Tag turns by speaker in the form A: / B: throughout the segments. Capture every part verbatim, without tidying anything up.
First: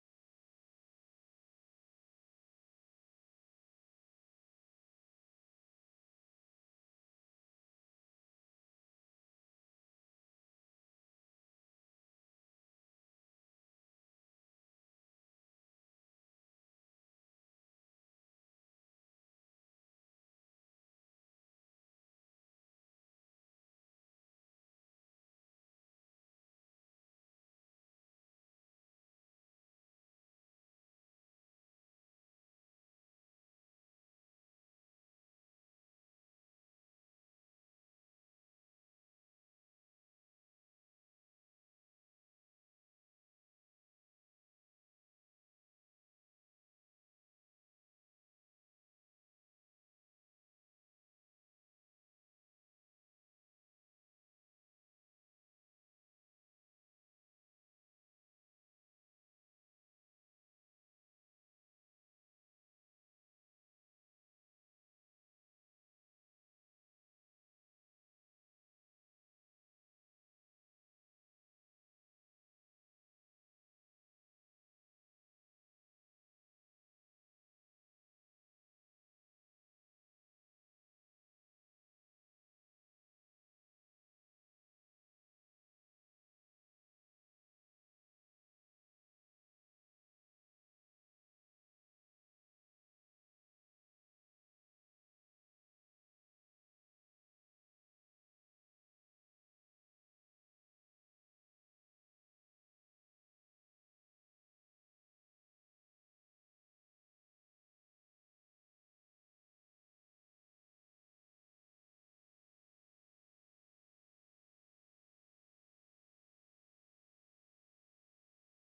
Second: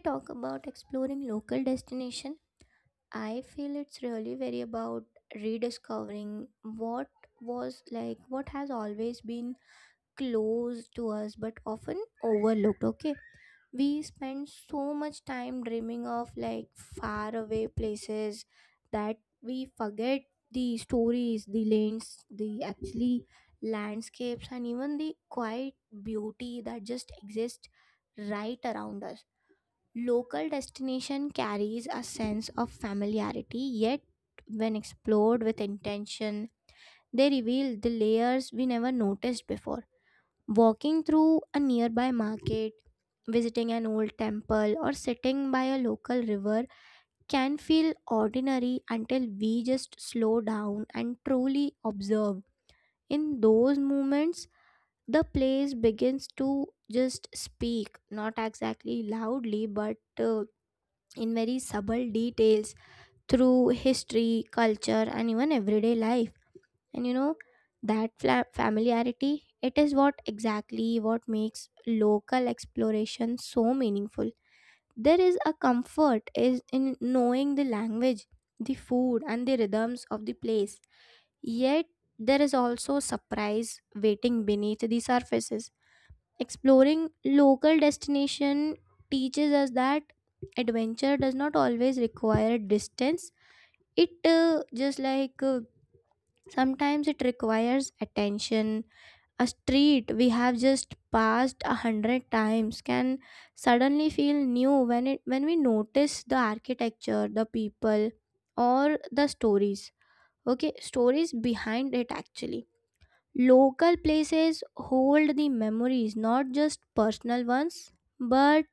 A: talk about exploring local destination, I feel it's really very about rediscovering what was like what has always been close to us but often overlooked. Okay, we spend so much time dreaming of like far away places that we forget the stories, the lanes, the actually landscapes, and even the quiet beauty that just exist right around us. Local destination carries a sense of familiarity, yet when explored with intention, they reveal the layers we never noticed before. Walking through a nearby market, visiting an old temple, or sitting by a local river can feel ordinary until we just slow down and truly observe. In those moments, the place begins to just speak, not exactly loudly, but uh, in very subtle details, through history, culture, and even everyday life. And you know, that fla- familiarity, it is what exactly what makes local exploration so meaningful. There is a comfort is in knowing the language, the food, and the rhythms of the place. Yet there is also surprise waiting beneath the surfaces. Exploring local destination teaches us that adventure does not always require distance. It uh, just like uh, Sometimes it requires attention. A street we have just passed a hundred times can suddenly feel new when it when we notice the architecture, the people, or the stories. Okay, stories behind it actually Local places hold the memories, not just personal ones, but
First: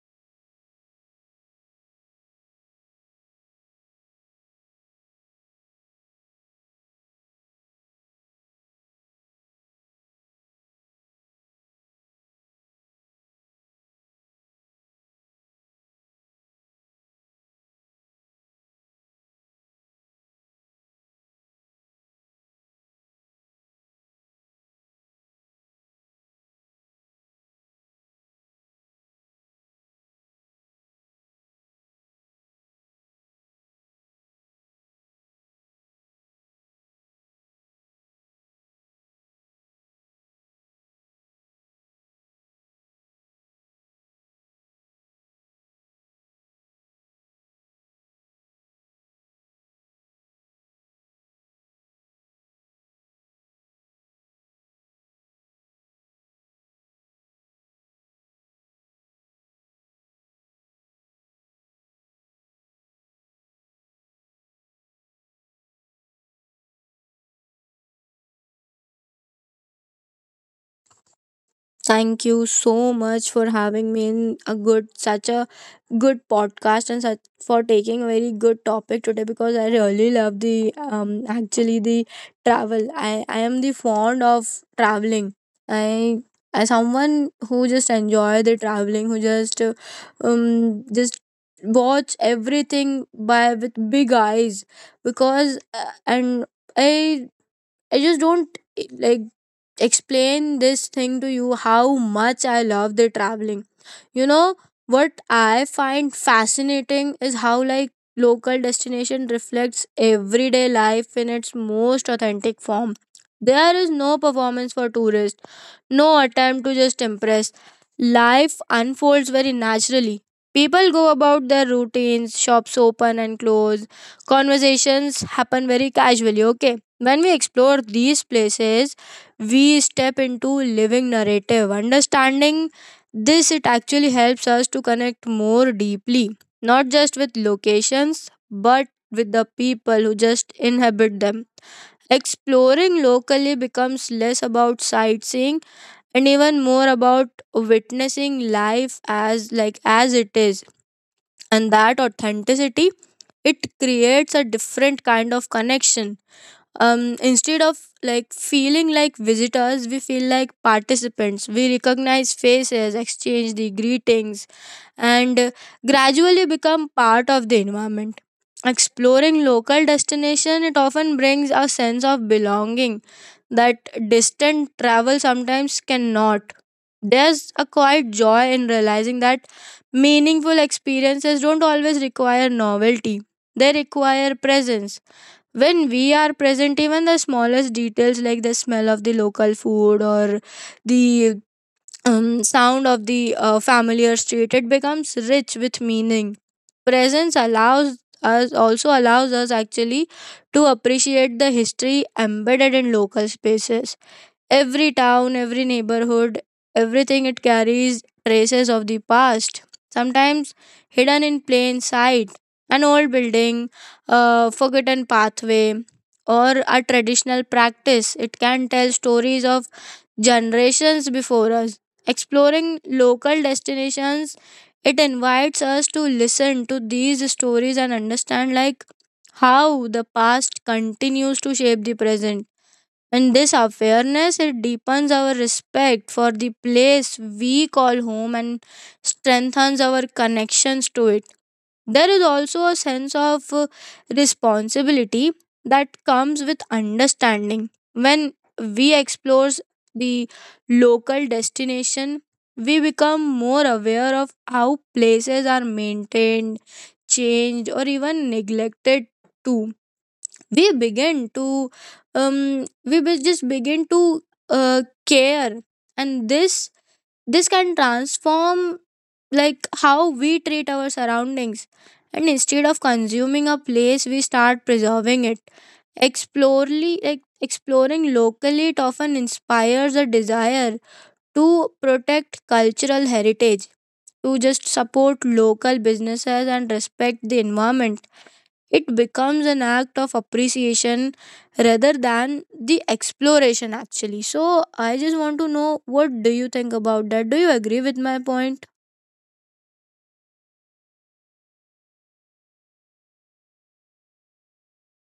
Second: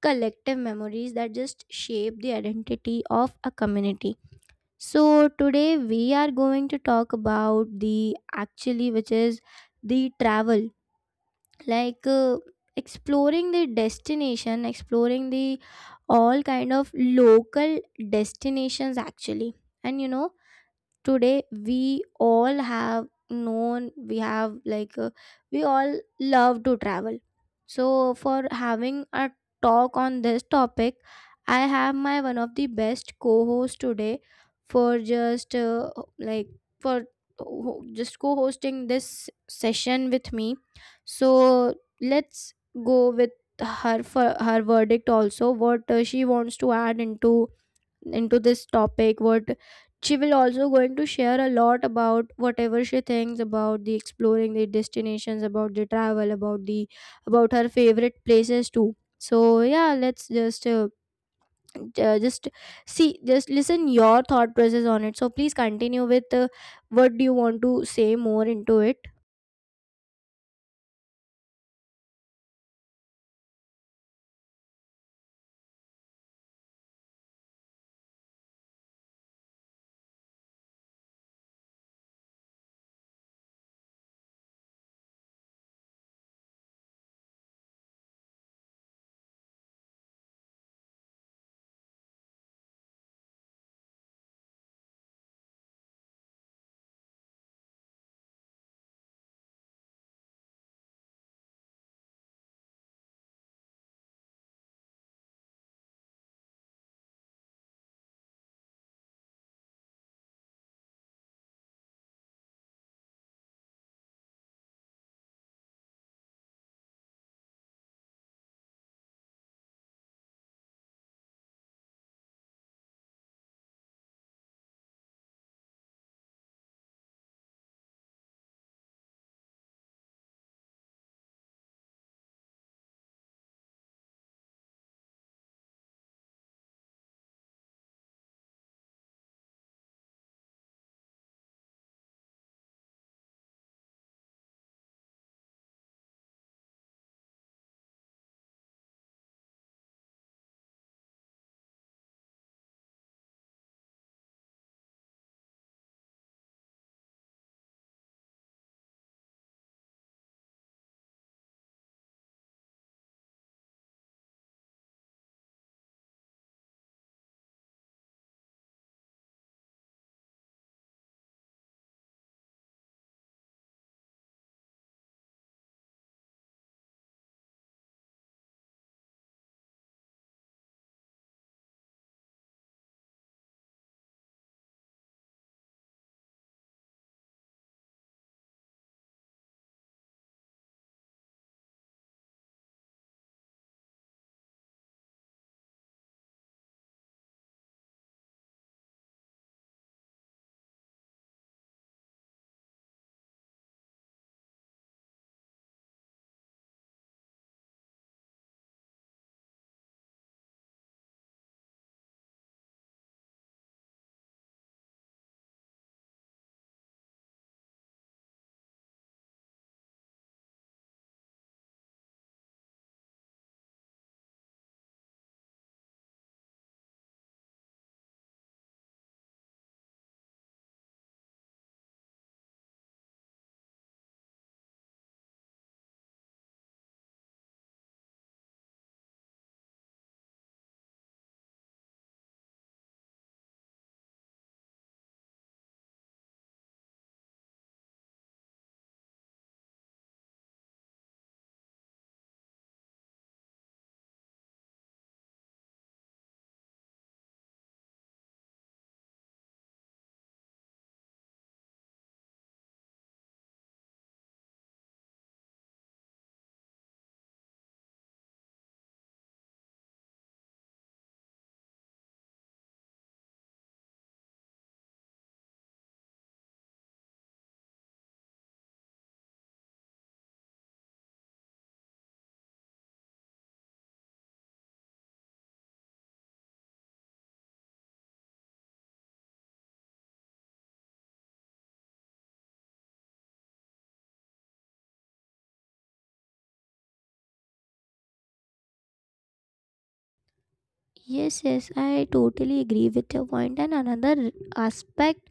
A: collective memories that just shape the identity of a community. So, today we are going to talk about the actually, which is the travel, like uh, exploring the destination, exploring the all kind of local destinations actually. And you know, Today we all have known we have like uh, we all love to travel, so for having a talk on this topic, I have my one of the best co-host today for just uh, like for ho- just co-hosting this session with me. So let's go with her for her verdict also, what uh, she wants to add into into this topic, what she will also going to share a lot about whatever she thinks about the exploring the destinations, about the travel, about the about her favorite places too. So, yeah, let's just uh, uh, just see just listen your thought process on it. So please continue with uh, what do you want to say more into it.
B: Thank you so much for having me in a good, such a good podcast and such for taking a very good topic today because I really love the um actually the travel. I I am the fond of traveling. I as someone who just enjoy the traveling, who just uh, um just watch everything by with big eyes because uh, and I I just don't eh, like explain this thing to you how much I love the traveling. You know what I find fascinating is how like local destination reflects everyday life in its most authentic form. There is no performance for tourists, no attempt to just impress. Life unfolds very naturally. People go about their routines, shops open and close, conversations happen very casually, okay? When we explore these places, we step into living narrative. Understanding this, it actually helps us to connect more deeply, not just with locations, but with the people who just inhabit them. Exploring locally becomes less about sightseeing and even more about witnessing life as like as it is, and that authenticity it creates a different kind of connection. Um instead of like feeling like visitors, we feel like participants. We recognize faces, exchange the greetings, and uh, gradually become part of the environment. Exploring local destination, it often brings a sense of belonging that distant travel sometimes cannot. There's a quiet joy in realizing that meaningful experiences don't always require novelty, they require presence. When we are present, even the smallest details like the smell of the local food or the um, sound of the uh, familiar street, it becomes rich with meaning. Presence allows us, also allows us actually, to appreciate the history embedded in local spaces. Every town, every neighborhood, everything, it carries traces of the past, sometimes hidden in plain sight. An old building, a forgotten pathway, or a traditional practice, it can tell stories of generations before us. Exploring local destinations, it invites us to listen to these stories and understand like how the past continues to shape the present. And this awareness, it deepens our respect for the place we call home and strengthens our connections to it. There is also a sense of uh, responsibility that comes with understanding. When we explore the local destination, we become more aware of how places are maintained, changed, or even neglected too. We begin to um we be- just begin to uh, care, and this this can transform like how we treat our surroundings. And instead of consuming a place, we start preserving it. Explorely like exploring locally, it often inspires a desire to protect cultural heritage, to just support local businesses and respect the environment. It becomes an act of appreciation rather than the exploration, actually. So, I just want to know, what do you think about that? Do you agree with my point?
A: Yes, yes, I totally agree with your point. And another aspect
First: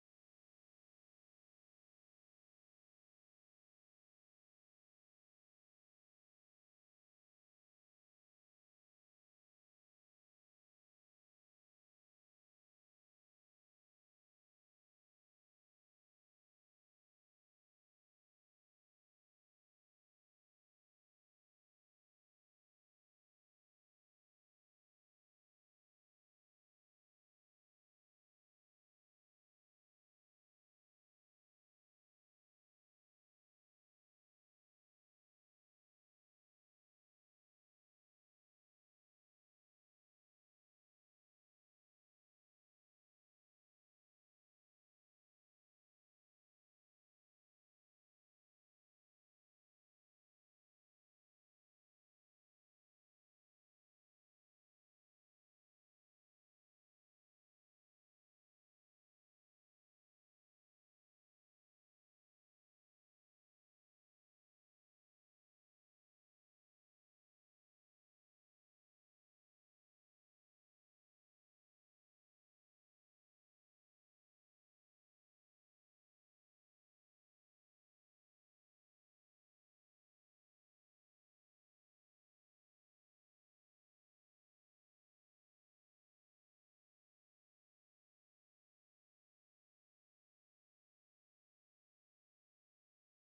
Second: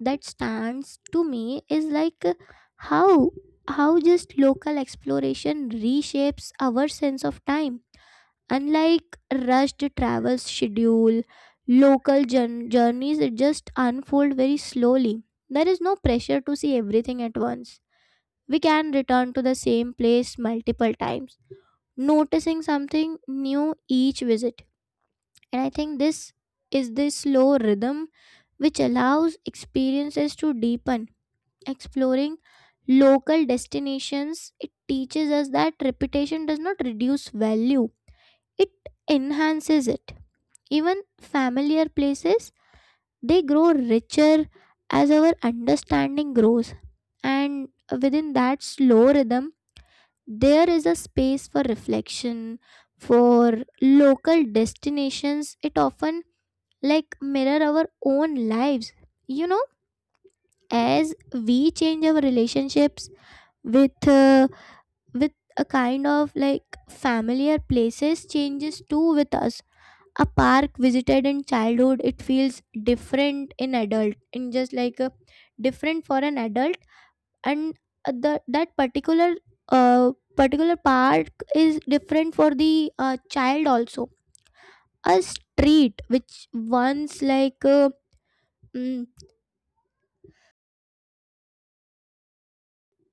A: that stands to me is like uh, how how just local exploration reshapes our sense of time. Unlike rushed travel schedule, local jour- journeys just unfold very slowly. There is no pressure to see everything at once. We can return to the same place multiple times, noticing something new each visit. And I think this is the slow rhythm which allows experiences to deepen. Exploring local destinations, it teaches us that reputation does not reduce value, it enhances it. Even familiar places, they grow richer as our understanding grows. And within that slow rhythm, there is a space for reflection. For local destinations, it often like mirror our own lives. You know as we change our relationships with uh, with a kind of like familiar places changes too with us. A park visited in childhood, it feels different in adult in just like a different for an adult. And uh, the that particular uh, particular park is different for the uh, child also. A street which once like uh, mm,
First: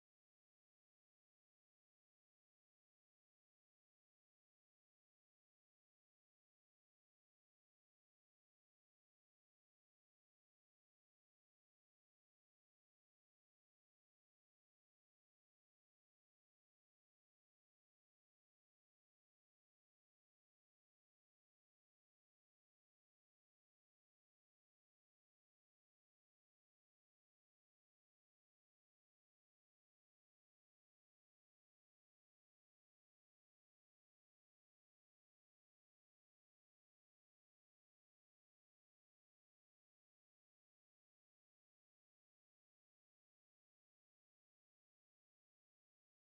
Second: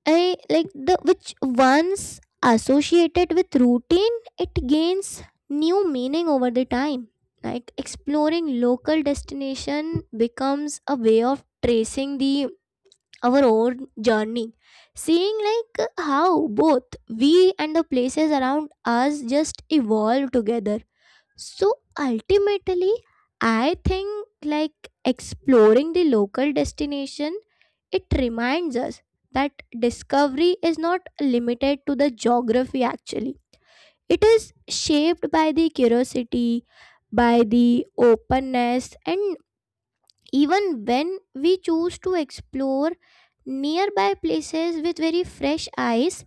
A: I like the which once associated with routine, it gains new meaning over the time. Like exploring local destination becomes a way of tracing the our own journey, seeing like how both we and the places around us just evolve together. So ultimately, I think like exploring the local destination, it reminds us that discovery is not limited to the geography, actually. It is shaped by the curiosity, by the openness, and even when we choose to explore nearby places with very fresh eyes,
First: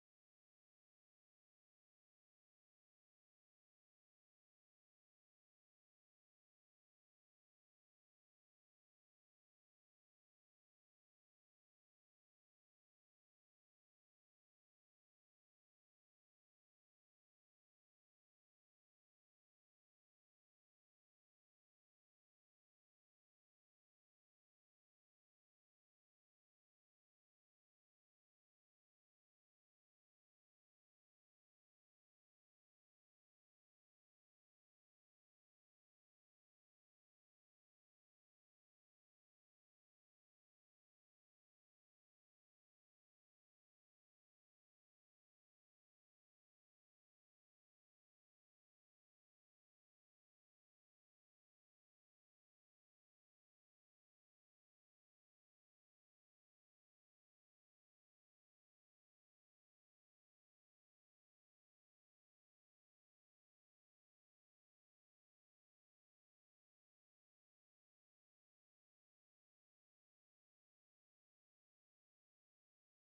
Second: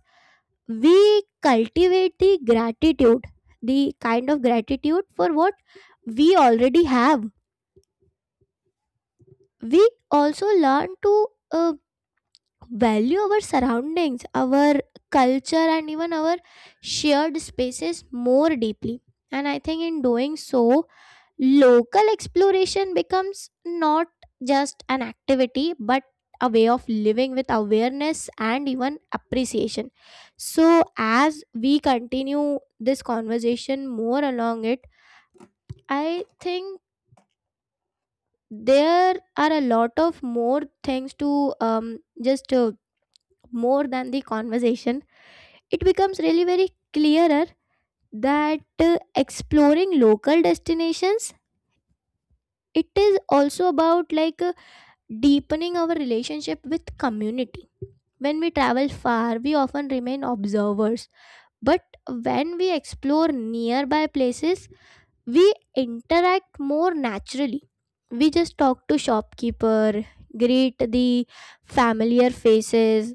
A: we cultivate the gratitude, the kind of gratitude for what we already have. We also learn to uh, value our surroundings, our culture, and even our shared spaces more deeply. And I think in doing so, local exploration becomes not just an activity but a way of living with awareness and even appreciation. So, as we continue this conversation more along it, I think there are a lot of more things to um, just uh, more than the conversation. It becomes really very clearer that uh, exploring local destinations, it is also about like uh, deepening our relationship with community. When we travel far, we often remain observers. But when we explore nearby places, we interact more naturally. We just talk to shopkeeper, greet the familiar faces,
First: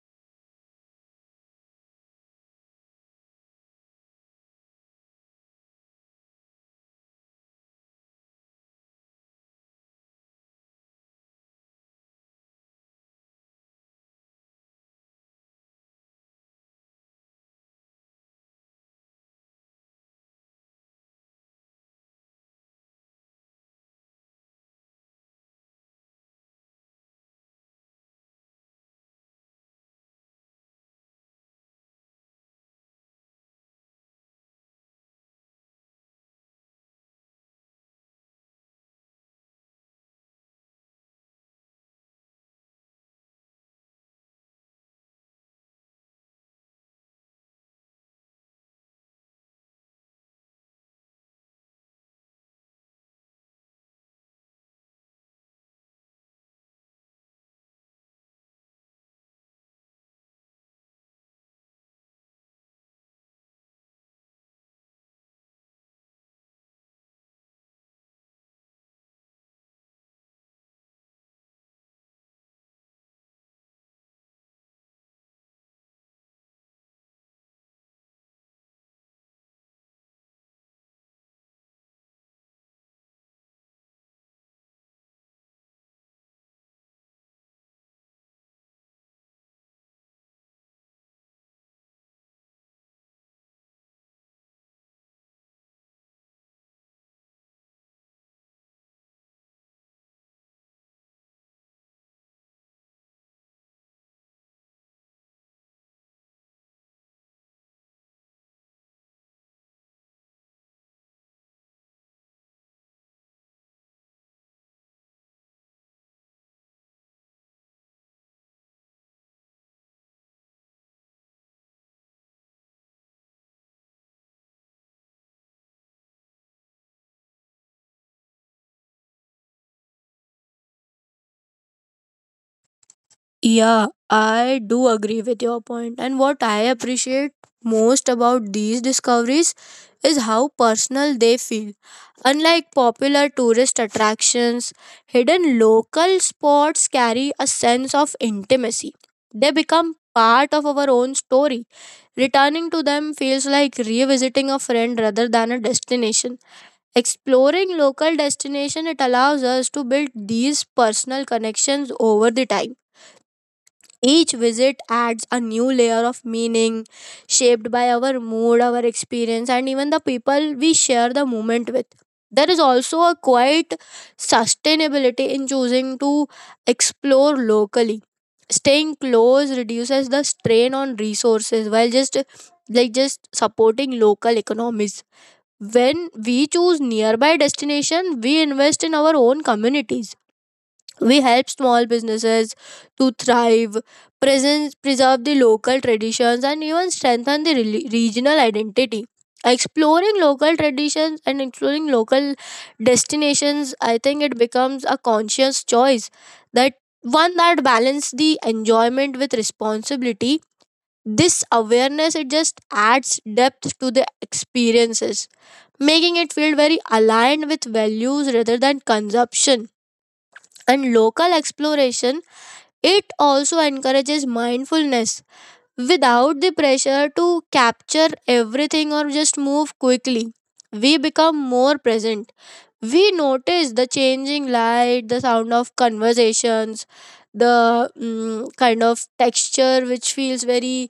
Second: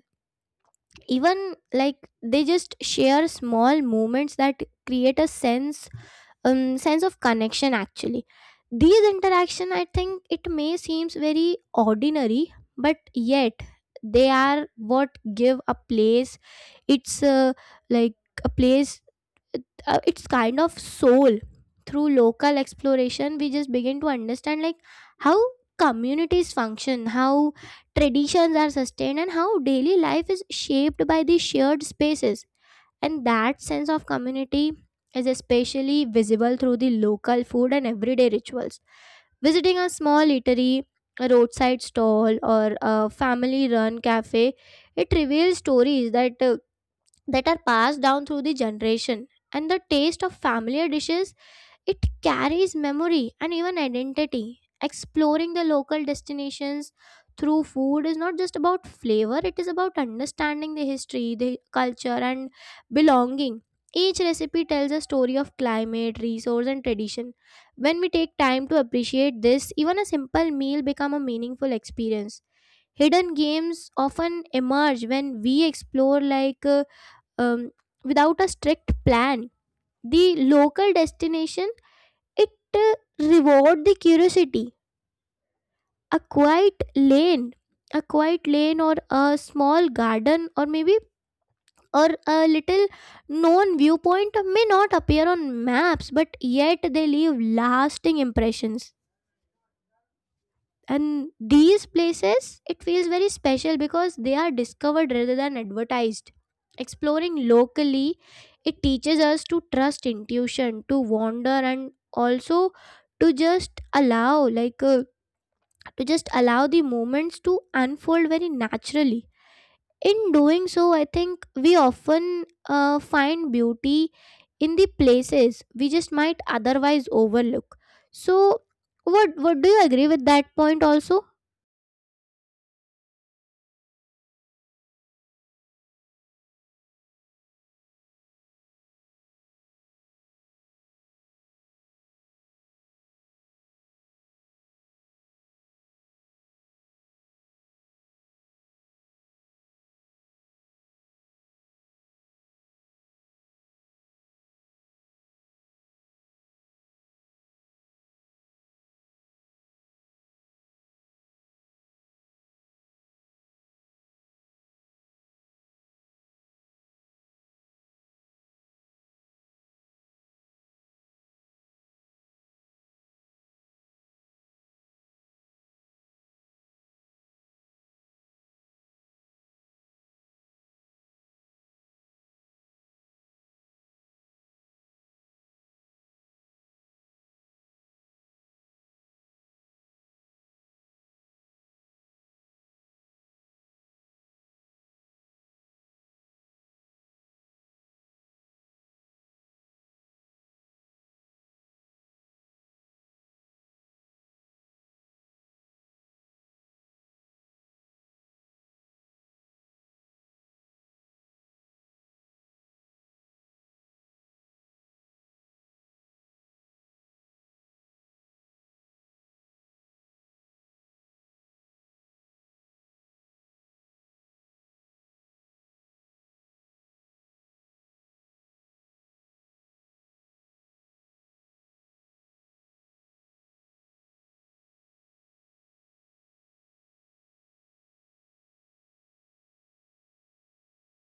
A: even like they just share small moments that create a sense um, sense of connection, actually. These interaction, I think it may seems very ordinary, but yet they are what give a place it's uh, like a place uh, uh, it's kind of soul. Through local exploration, we just begin to understand like how communities function, how traditions are sustained, and how daily life is shaped by these shared spaces. And that sense of community is especially visible through the local food and everyday rituals. Visiting a small eatery, a roadside stall, or a family run cafe, it reveals stories that, uh, that are passed down through the generation. And the taste of familiar dishes, it carries memory and even identity. Exploring the local destinations through food is not just about flavor, it is about understanding the history, the culture, and belonging. Each recipe tells a story of climate, resource, and tradition. When we take time to appreciate this, even a simple meal becomes a meaningful experience. Hidden games often emerge when we explore like uh, um, without a strict plan. The local destination, it uh, reward the curiosity. A quiet lane a quiet lane or a small garden, or maybe or a little known viewpoint may not appear on maps, but yet they leave lasting impressions. And these places, it feels very special because they are discovered rather than advertised. Exploring locally, it teaches us to trust intuition, to wander, and also to just allow like uh, to just allow the moments to unfold very naturally. In doing so, I think we often uh, find beauty in the places we just might otherwise overlook. So, what what, do you agree with that point? Also,
B: Yeah, I do agree with your point. And what I appreciate most about these discoveries is how personal they feel. Unlike popular tourist attractions, hidden local spots carry a sense of intimacy. They become part of our own story. Returning to them feels like revisiting a friend rather than a destination. Exploring local destination, it allows us to build these personal connections over the time. Each visit adds a new layer of meaning, shaped by our mood, our experience, and even the people we share the moment with. There is also a quiet sustainability in choosing to explore locally. Staying close reduces the strain on resources while just like just supporting local economies. When we choose nearby destination, we invest in our own communities. We help small businesses to thrive, present, preserve the local traditions, and even strengthen the reli- regional identity. Exploring local traditions and exploring local destinations, I think it becomes a conscious choice, that one that balance the enjoyment with responsibility. This awareness, it just adds depth to the experiences, making it feel very aligned with values rather than consumption. And local exploration, it also encourages mindfulness without the pressure to capture everything or just move quickly. We become more present. We notice the changing light, the sound of conversations, the mm, kind of texture which feels very,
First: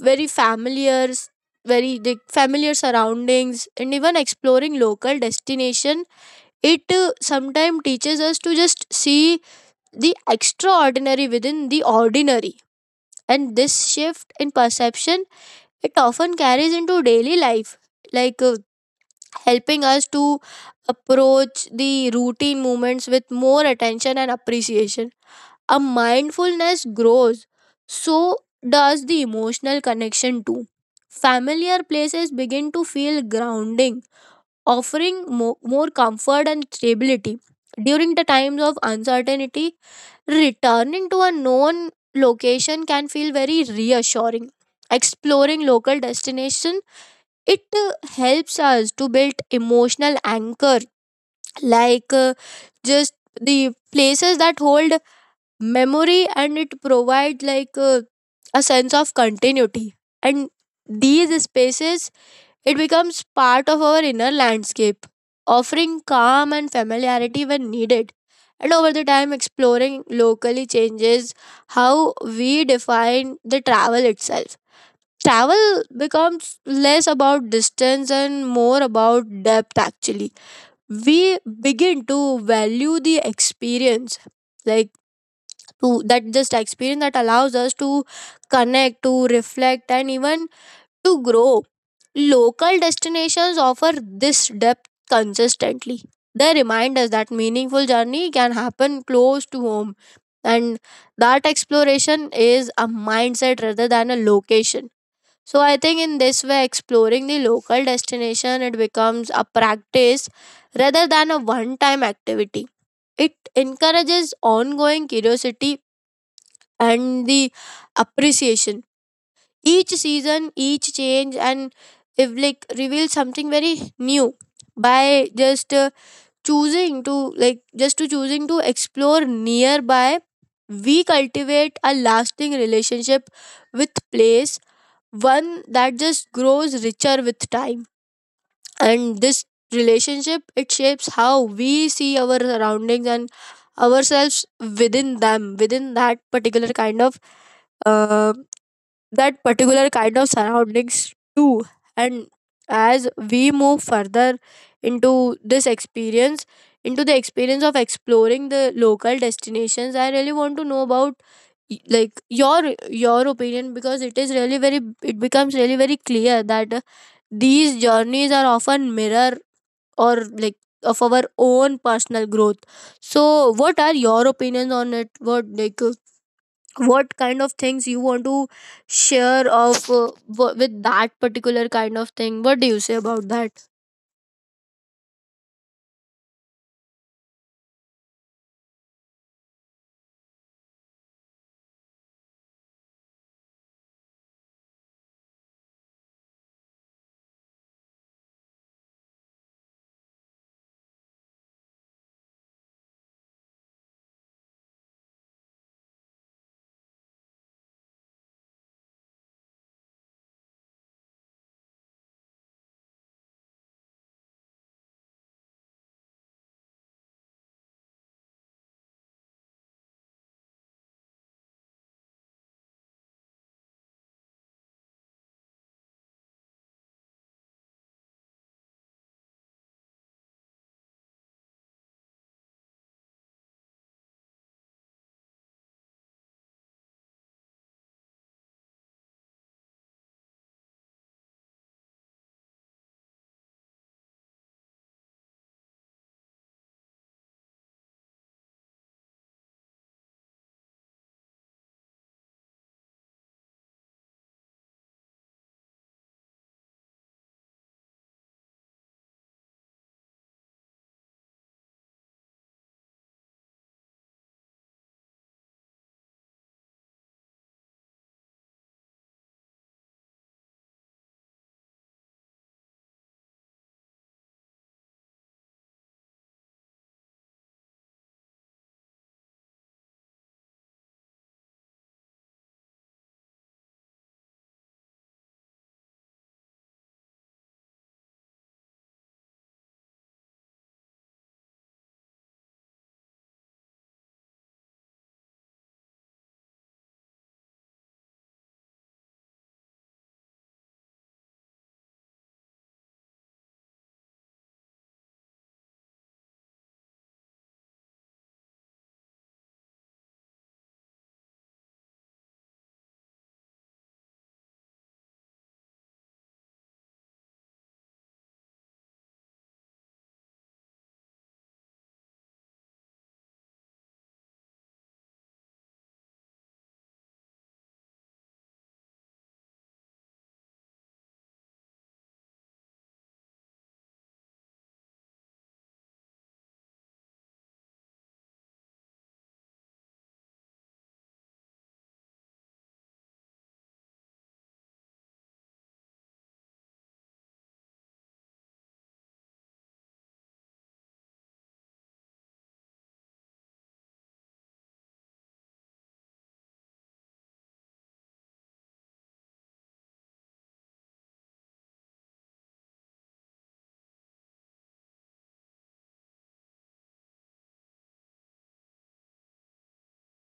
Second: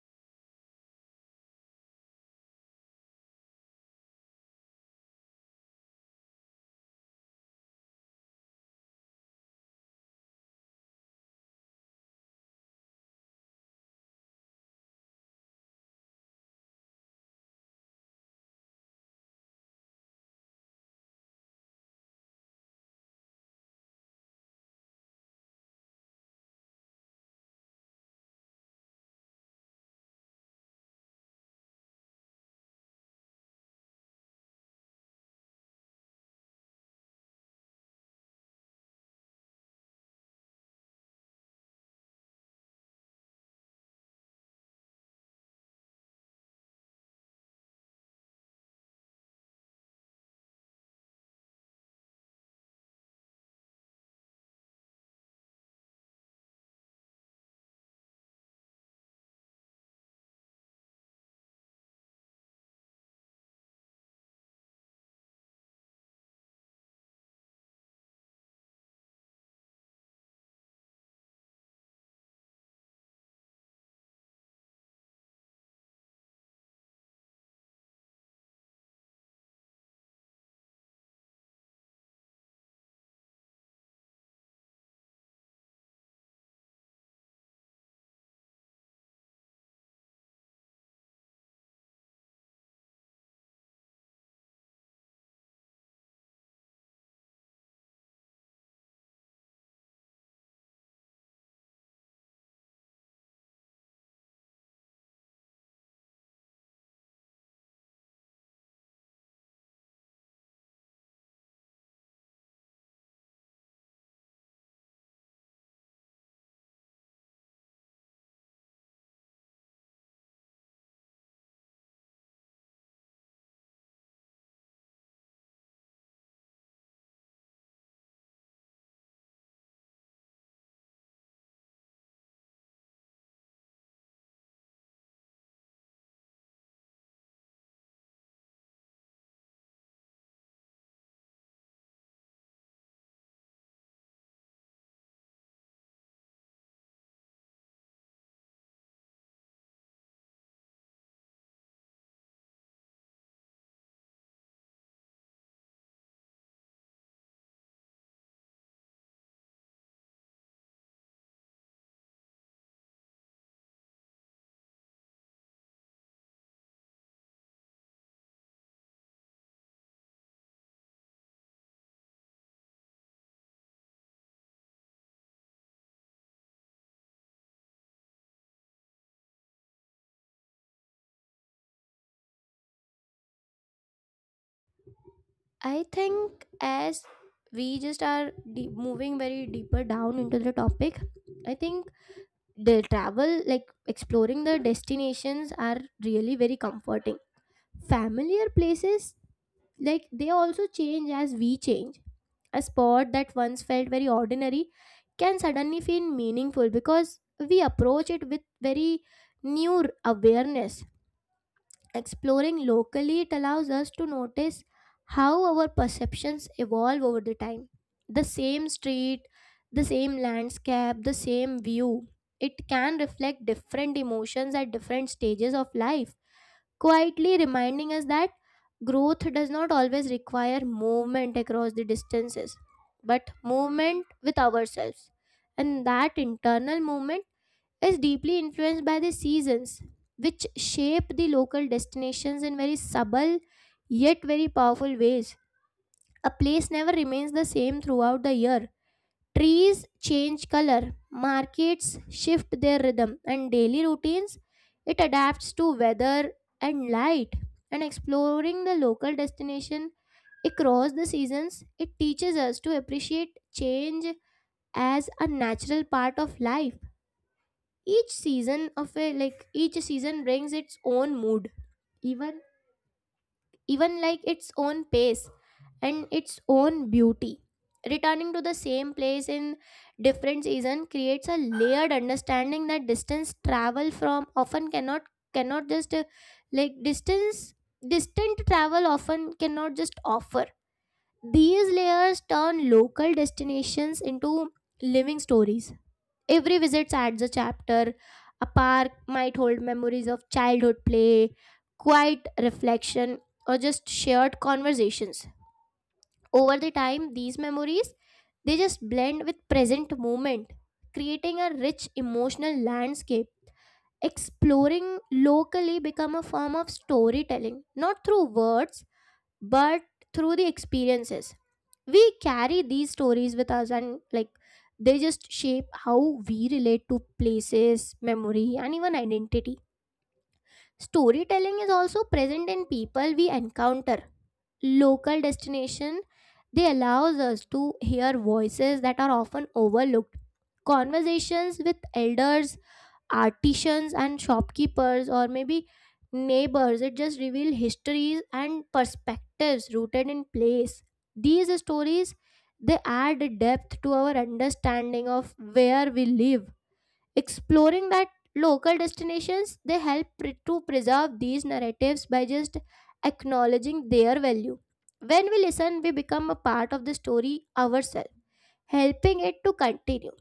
B: very familiar, s- very the familiar surroundings, and even exploring local destination, it sometimes teaches us to just see the extraordinary within the ordinary. And this shift in perception, it often carries into daily life, like uh, helping us to approach the routine movements with more attention and appreciation. A mindfulness grows, so does the emotional connection too. Familiar places begin to feel grounding, offering mo- more comfort and stability during the times of uncertainty. Returning to a known location can feel very reassuring. Exploring local destination, it uh, helps us to build emotional anchor, like uh, just the places that hold memory, and it provide like uh, a sense of continuity. And these spaces, it becomes part of our inner landscape, offering calm and familiarity when needed. And over the time, exploring locally changes how we define the travel itself. Travel becomes less about distance and more about depth, actually. We begin to value the experience, like to, that just experience that allows us to connect, to reflect, and even to grow. Local destinations offer this depth consistently. They remind us that meaningful journey can happen close to home, and that exploration is a mindset rather than a location. So I think in this way exploring the local destination, it becomes a practice rather than a one time activity. It encourages ongoing curiosity and the appreciation. Each season, each change, and if like reveals something very new. By just uh, choosing to like just to choosing to explore nearby, we cultivate a lasting relationship with place, one that just grows richer with time. And this relationship, it shapes how we see our surroundings and ourselves within them, within that particular kind of uh, that particular kind of surroundings too. And as we move further into this experience into the experience of exploring the local destinations, I really want to know about y- like your your opinion, because it is really very, it becomes really very clear that uh, these journeys are often mirror or like of our own personal growth. So what are your opinions on it? What like what kind of things you want to share of uh, w- with that particular kind of thing? What do you say about that?
A: I think as we just are de- moving very deeper down into the topic, I think the travel, like exploring the destinations, are really very comforting. Familiar places, like they also change as we change. A sport that once felt very ordinary can suddenly feel meaningful because we approach it with very new r- awareness. Exploring locally, it allows us to notice how our perceptions evolve over the time. The same street, the same landscape, the same view, it can reflect different emotions at different stages of life, quietly reminding us that growth does not always require movement across the distances, but movement with ourselves. And that internal movement is deeply influenced by the seasons, which shape the local destinations in very subtle yet very powerful ways. A place never remains the same throughout the year. Trees change color, markets shift their rhythm, and daily routines it adapts to weather and light. And exploring the local destination across the seasons, it teaches us to appreciate change as a natural part of life. Each season of a like each season brings its own mood. Even even like its own pace and its own beauty. Returning to the same place in different season creates a layered understanding that distance travel from often cannot cannot just uh, like distance distant travel often cannot just offer. These layers turn local destinations into living stories. Every visit adds a chapter. A park might hold memories of childhood play, quiet reflection, or just shared conversations. Over the time, these memories, they just blend with present moment, creating a rich emotional landscape. Exploring locally become a form of storytelling, not through words, but through the experiences. We carry these stories with us, and like they just shape how we relate to places, memory, and even identity. Storytelling is also present in people we encounter. Local destination, they allows us to hear voices that are often overlooked. Conversations with elders, artisans, and shopkeepers, or maybe neighbors, it just reveal histories and perspectives rooted in place. These stories, they add depth to our understanding of where we live. Exploring that local destinations, they help pre- to preserve these narratives by just acknowledging their value. When we listen, we become a part of the story ourselves, helping it to continue.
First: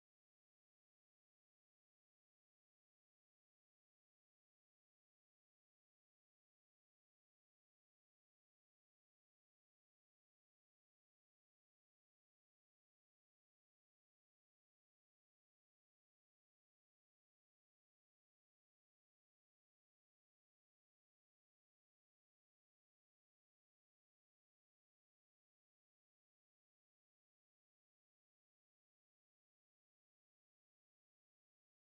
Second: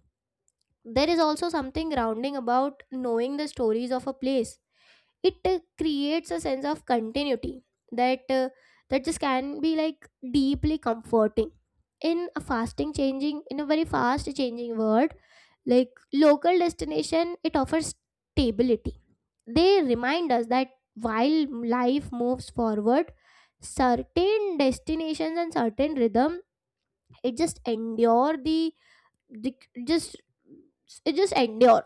A: There is also something grounding about knowing the stories of a place. It uh, creates a sense of continuity that uh, that just can be like deeply comforting. In a fasting changing in a very fast changing world, like local destination, it offers stability. They remind us that while life moves forward, certain destinations and certain rhythm it just endure the dic- just it just endure.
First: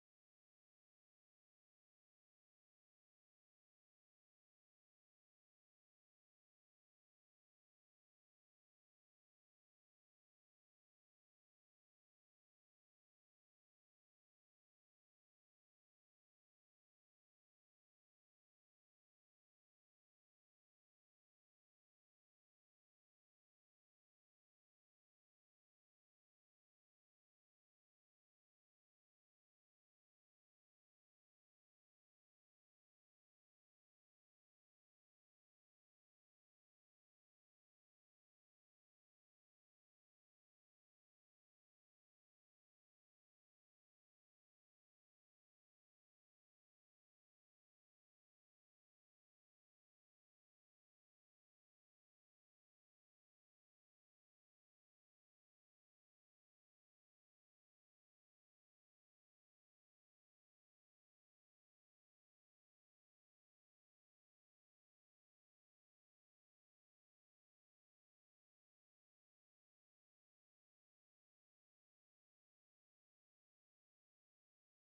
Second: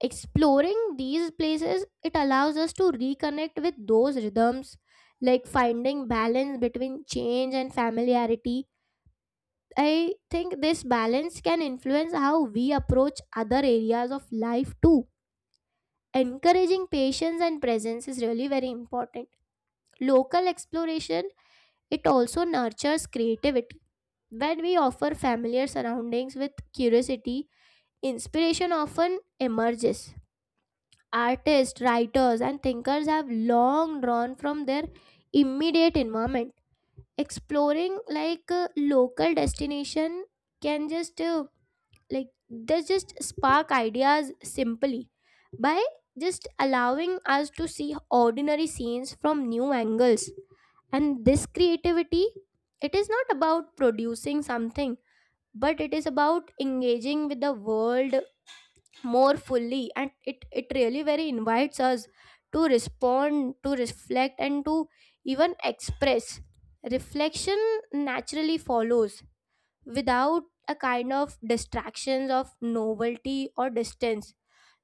A: Exploring these places, it allows us to reconnect with those rhythms, like finding balance between change and familiarity. I think this balance can influence how we approach other areas of life too, encouraging patience and presence is really very important. Local exploration, it also nurtures creativity. When we offer familiar surroundings with curiosity, inspiration often emerges. Artists, writers, and thinkers have long drawn from their immediate environment. Exploring like a local destination can just uh, like they just spark ideas simply by just allowing us to see ordinary scenes from new angles. And this creativity, it is not about producing something, but it is about engaging with the world more fully, and it it really very invites us to respond, to reflect, and to even express. Reflection naturally follows. Without a kind of distractions of novelty or distance,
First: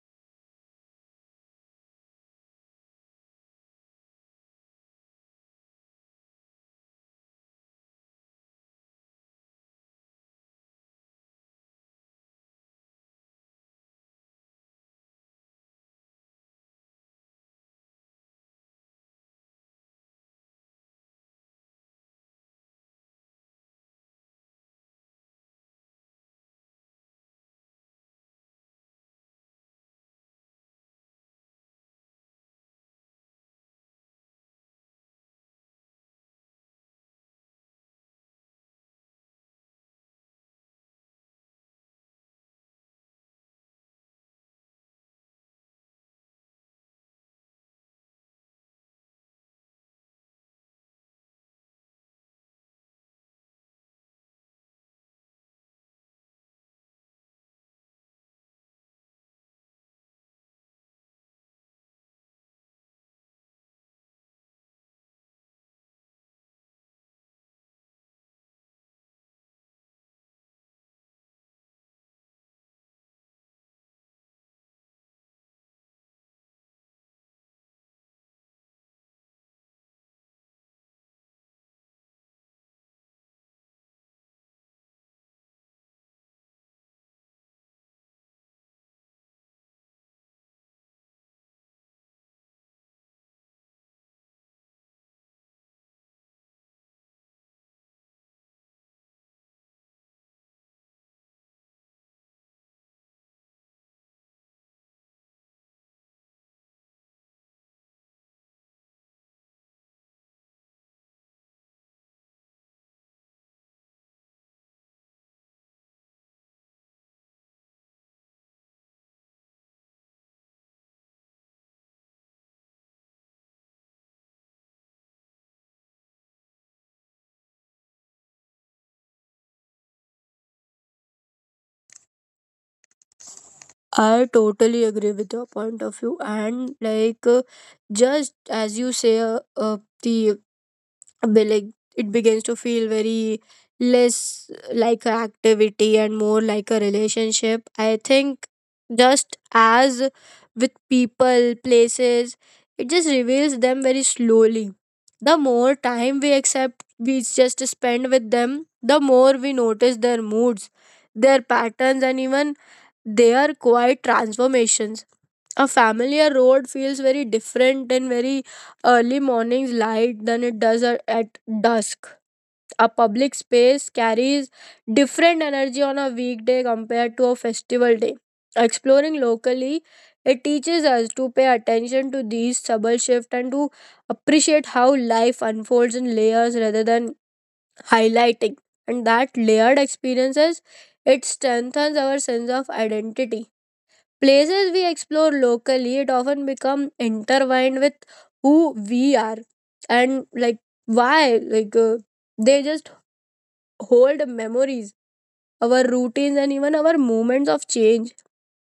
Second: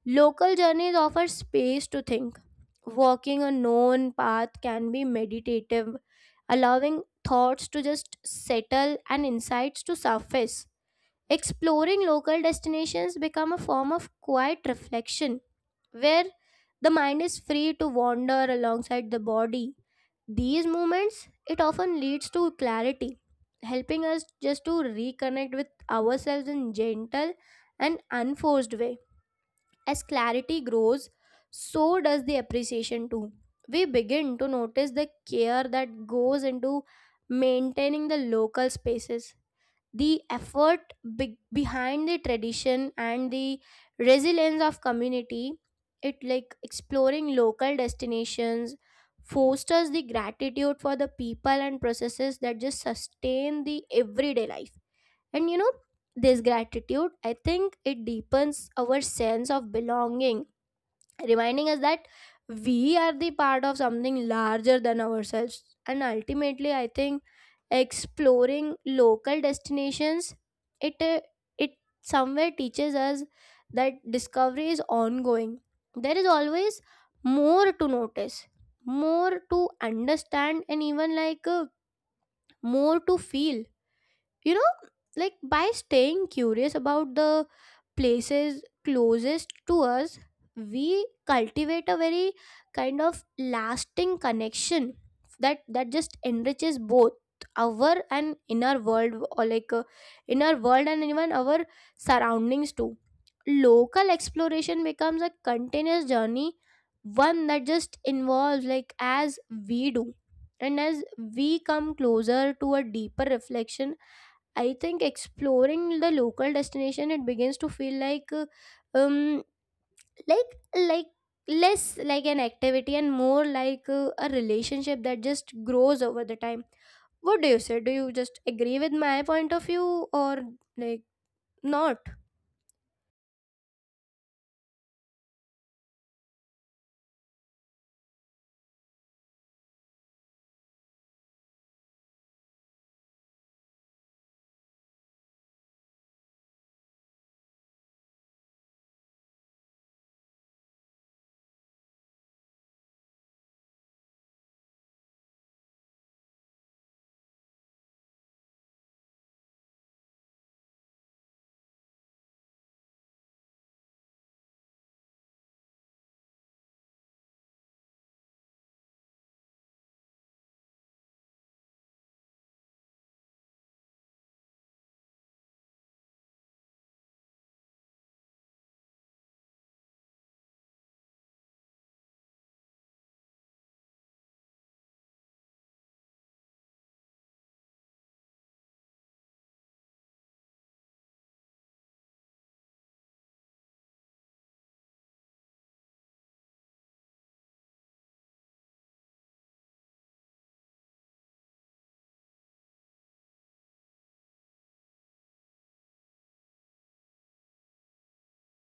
A: local journeys offer space to think. Walking a known path can be meditative, allowing thoughts to just settle and insights to surface. Exploring local destinations become a form of quiet reflection, where the mind is free to wander alongside the body. These movements, it often leads to clarity, helping us just to reconnect with ourselves in gentle and unforced way. As clarity grows, so does the appreciation too. We begin to notice the care that goes into maintaining the local spaces, the effort be- behind the tradition and the resilience of community. It like exploring local destinations fosters the gratitude for the people and processes that just sustain the everyday life. And you know, this gratitude, I think it deepens our sense of belonging, reminding us that we are the part of something larger than ourselves. And ultimately, I think exploring local destinations, it uh, it somewhere teaches us that discovery is ongoing. There is always more to notice, more to understand, and even like uh, more to feel, you know, like by staying curious about the places closest to us, we cultivate a very kind of lasting connection that that just enriches both our and inner world or like uh, inner world and even our surroundings too. Local exploration becomes a continuous journey, one that just involves like as we do, and as we come closer to a deeper reflection. I think exploring the local destination, it begins to feel like uh, um like like less like an activity and more like uh, a relationship that just grows over the time. What do you say? Do you just agree with my point of view or like not?
B: I totally agree with your point of view, and like uh, just as you say, uh, uh, the be- like it begins to feel very less like an activity and more like a relationship. I think just as with people, places, it just reveals them very slowly. The more time we accept we just spend with them, the more we notice their moods, their patterns, and even their quiet transformations. A familiar road feels very different in very early morning's light than it does a- at dusk. A public space carries different energy on a weekday compared to a festival day. Exploring locally, it teaches us to pay attention to these subtle shifts and to appreciate how life unfolds in layers rather than highlighting. And that layered experiences, it strengthens our sense of identity. Places we explore locally, it often become intertwined with who we are, and like why like uh, they just hold memories, our routines, and even our moments of change.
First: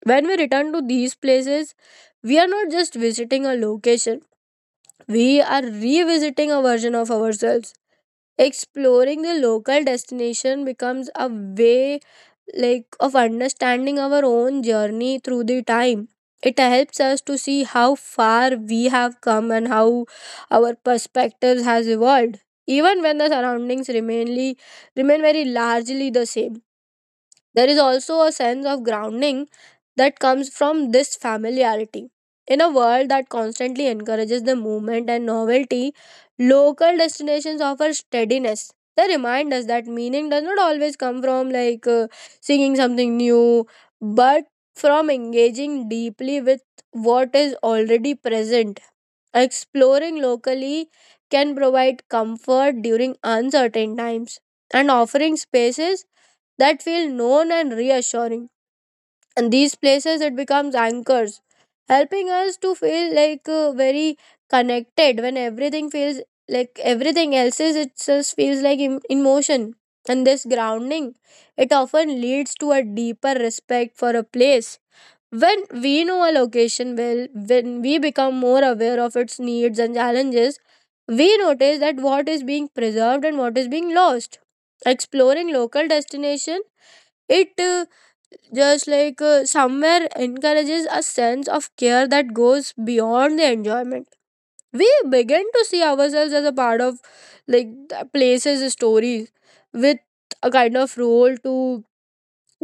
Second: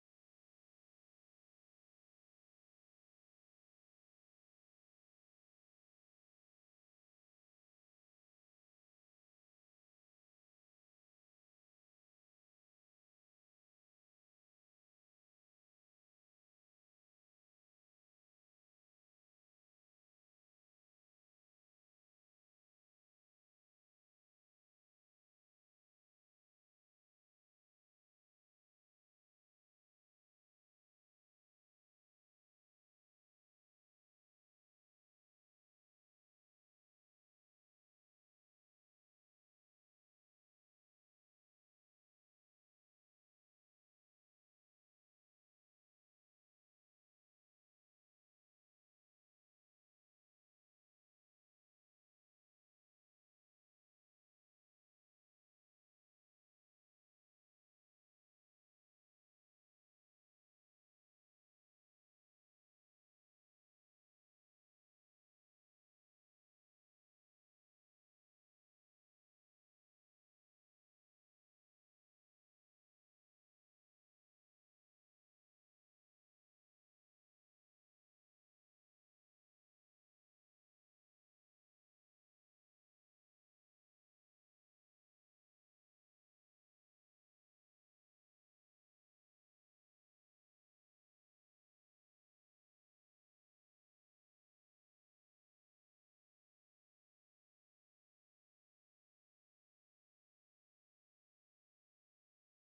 B: When we return to these places, we are not just visiting a location, we are revisiting a version of ourselves. Exploring the local destination becomes a way like of understanding our own journey through the time. It helps us to see how far we have come and how our perspectives has evolved, even when the surroundings remainly remain very largely the same. There is also a sense of grounding that comes from this familiarity. In a world that constantly encourages the movement and novelty, local destinations offer steadiness. They remind us that meaning does not always come from like uh, singing something new, but from engaging deeply with what is already present. Exploring locally can provide comfort during uncertain times, and offering spaces that feel known and reassuring. And these places, it becomes anchors, helping us to feel like uh, very connected when everything feels like, everything else is, it just feels like em- in motion. And this grounding, it often leads to a deeper respect for a place. When we know a location well, when we become more aware of its needs and challenges, we notice that what is being preserved and what is being lost. Exploring local destination, it uh, just like uh, somewhere encourages a sense of care that goes beyond the enjoyment. We begin to see ourselves as a part of like the places stories, with a kind of role to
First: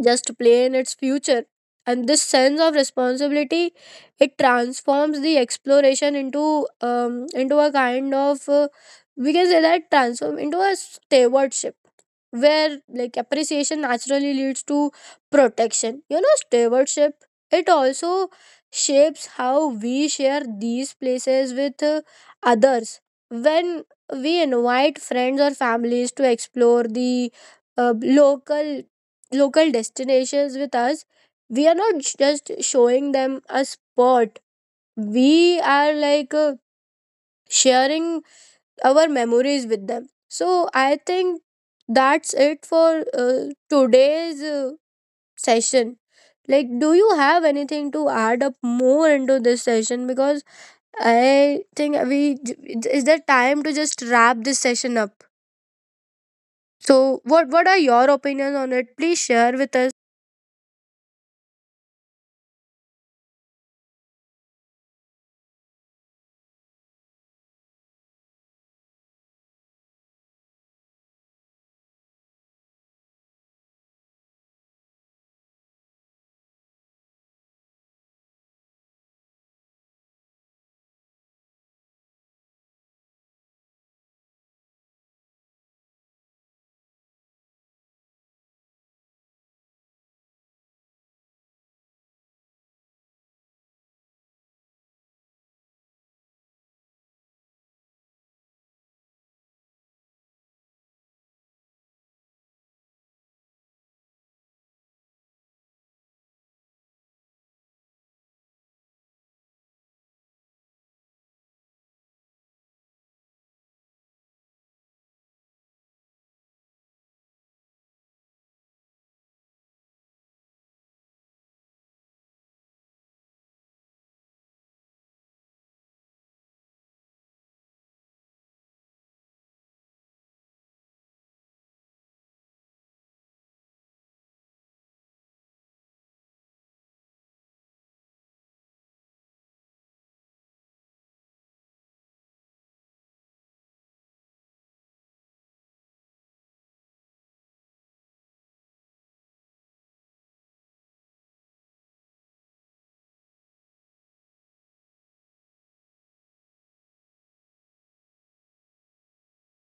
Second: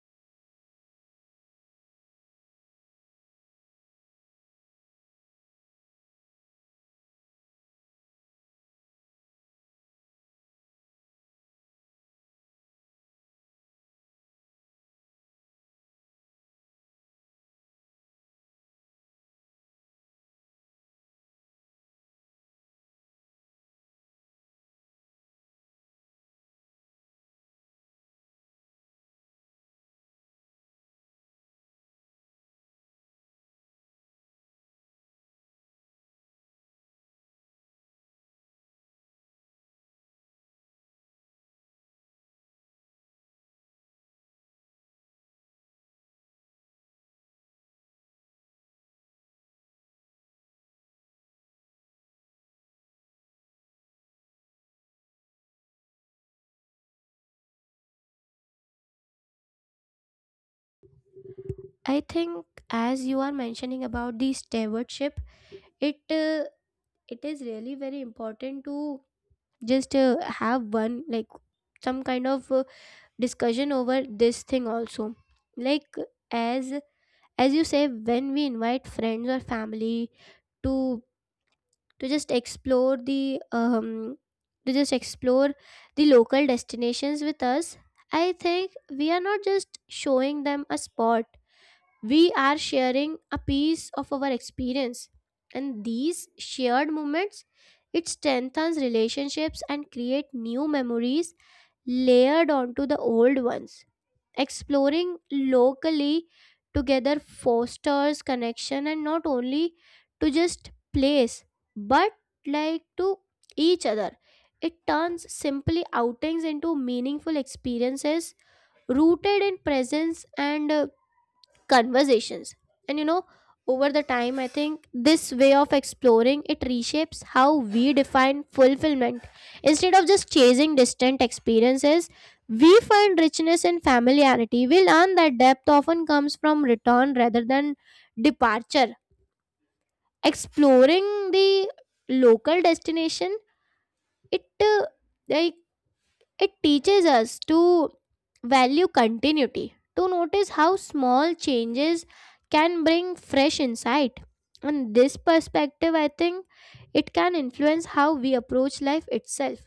B: just play in its future. And this sense of responsibility, it transforms the exploration into um, into a kind of uh, we can say that transform into a stewardship, where like appreciation naturally leads to protection. You know stewardship, it also shapes how we share these places with uh, others. When we invite friends or families to explore the uh, local local destinations with us, we are not j- just showing them a spot, we are like uh, sharing our memories with them. So I think that's it for uh, today's uh, session. Like, do you have anything to add up more into this session? Because I think we, is there time to just wrap this session up? So what what are your opinions on it? Please share with us.
A: I think as you are mentioning about the stewardship, it uh, it is really very important to just uh, have one, like some kind of uh, discussion over this thing also, like as as you say, when we invite friends or family to to just explore the um to just explore the local destinations with us. I think we are not just showing them a spot, we are sharing a piece of our experience. And these shared moments, it strengthens relationships and create new memories layered onto the old ones. Exploring locally together fosters connection and not only to just place, but like to each other. It turns simply outings into meaningful experiences, rooted in presence and uh, conversations. And you know, over the time, I think this way of exploring, it reshapes how we define fulfillment. Instead of just chasing distant experiences, we find richness in familiarity. We learn that depth often comes from return rather than departure. Exploring the local destination, it uh, like it teaches us to value continuity, to notice how small changes can bring fresh insight. And this perspective, I think, it can influence how we approach life itself,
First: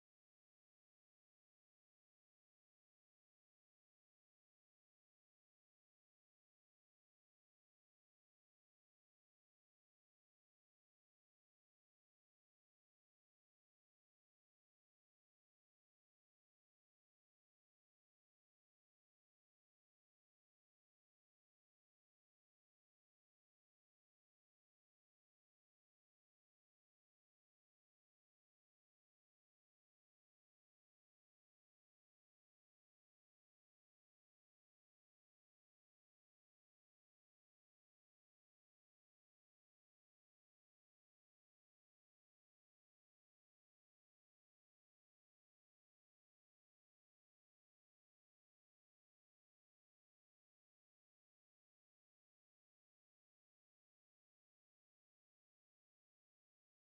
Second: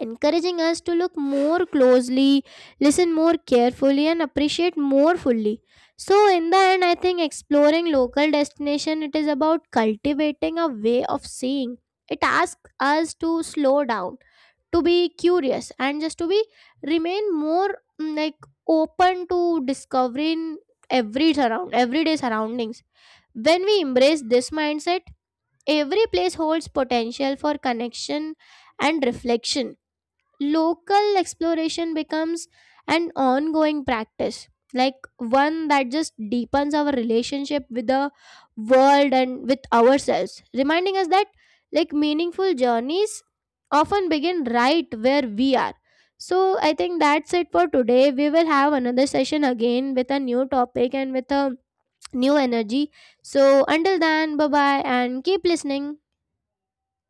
A: encouraging us to look more closely, listen more carefully, and appreciate more fully. So, in the end, I think exploring local destination, it is about cultivating a way of seeing. It asks us to slow down, to be curious, and just to be, remain more mm, like open to discovering every surround everyday surroundings. When we embrace this mindset, every place holds potential for connection and reflection. Local exploration becomes an ongoing practice, like one that just deepens our relationship with the world and with ourselves, reminding us that like meaningful journeys often begin right where we are. So I think that's it for today. We will have another session again with a new topic and with a new energy. So until then, bye bye, and keep listening.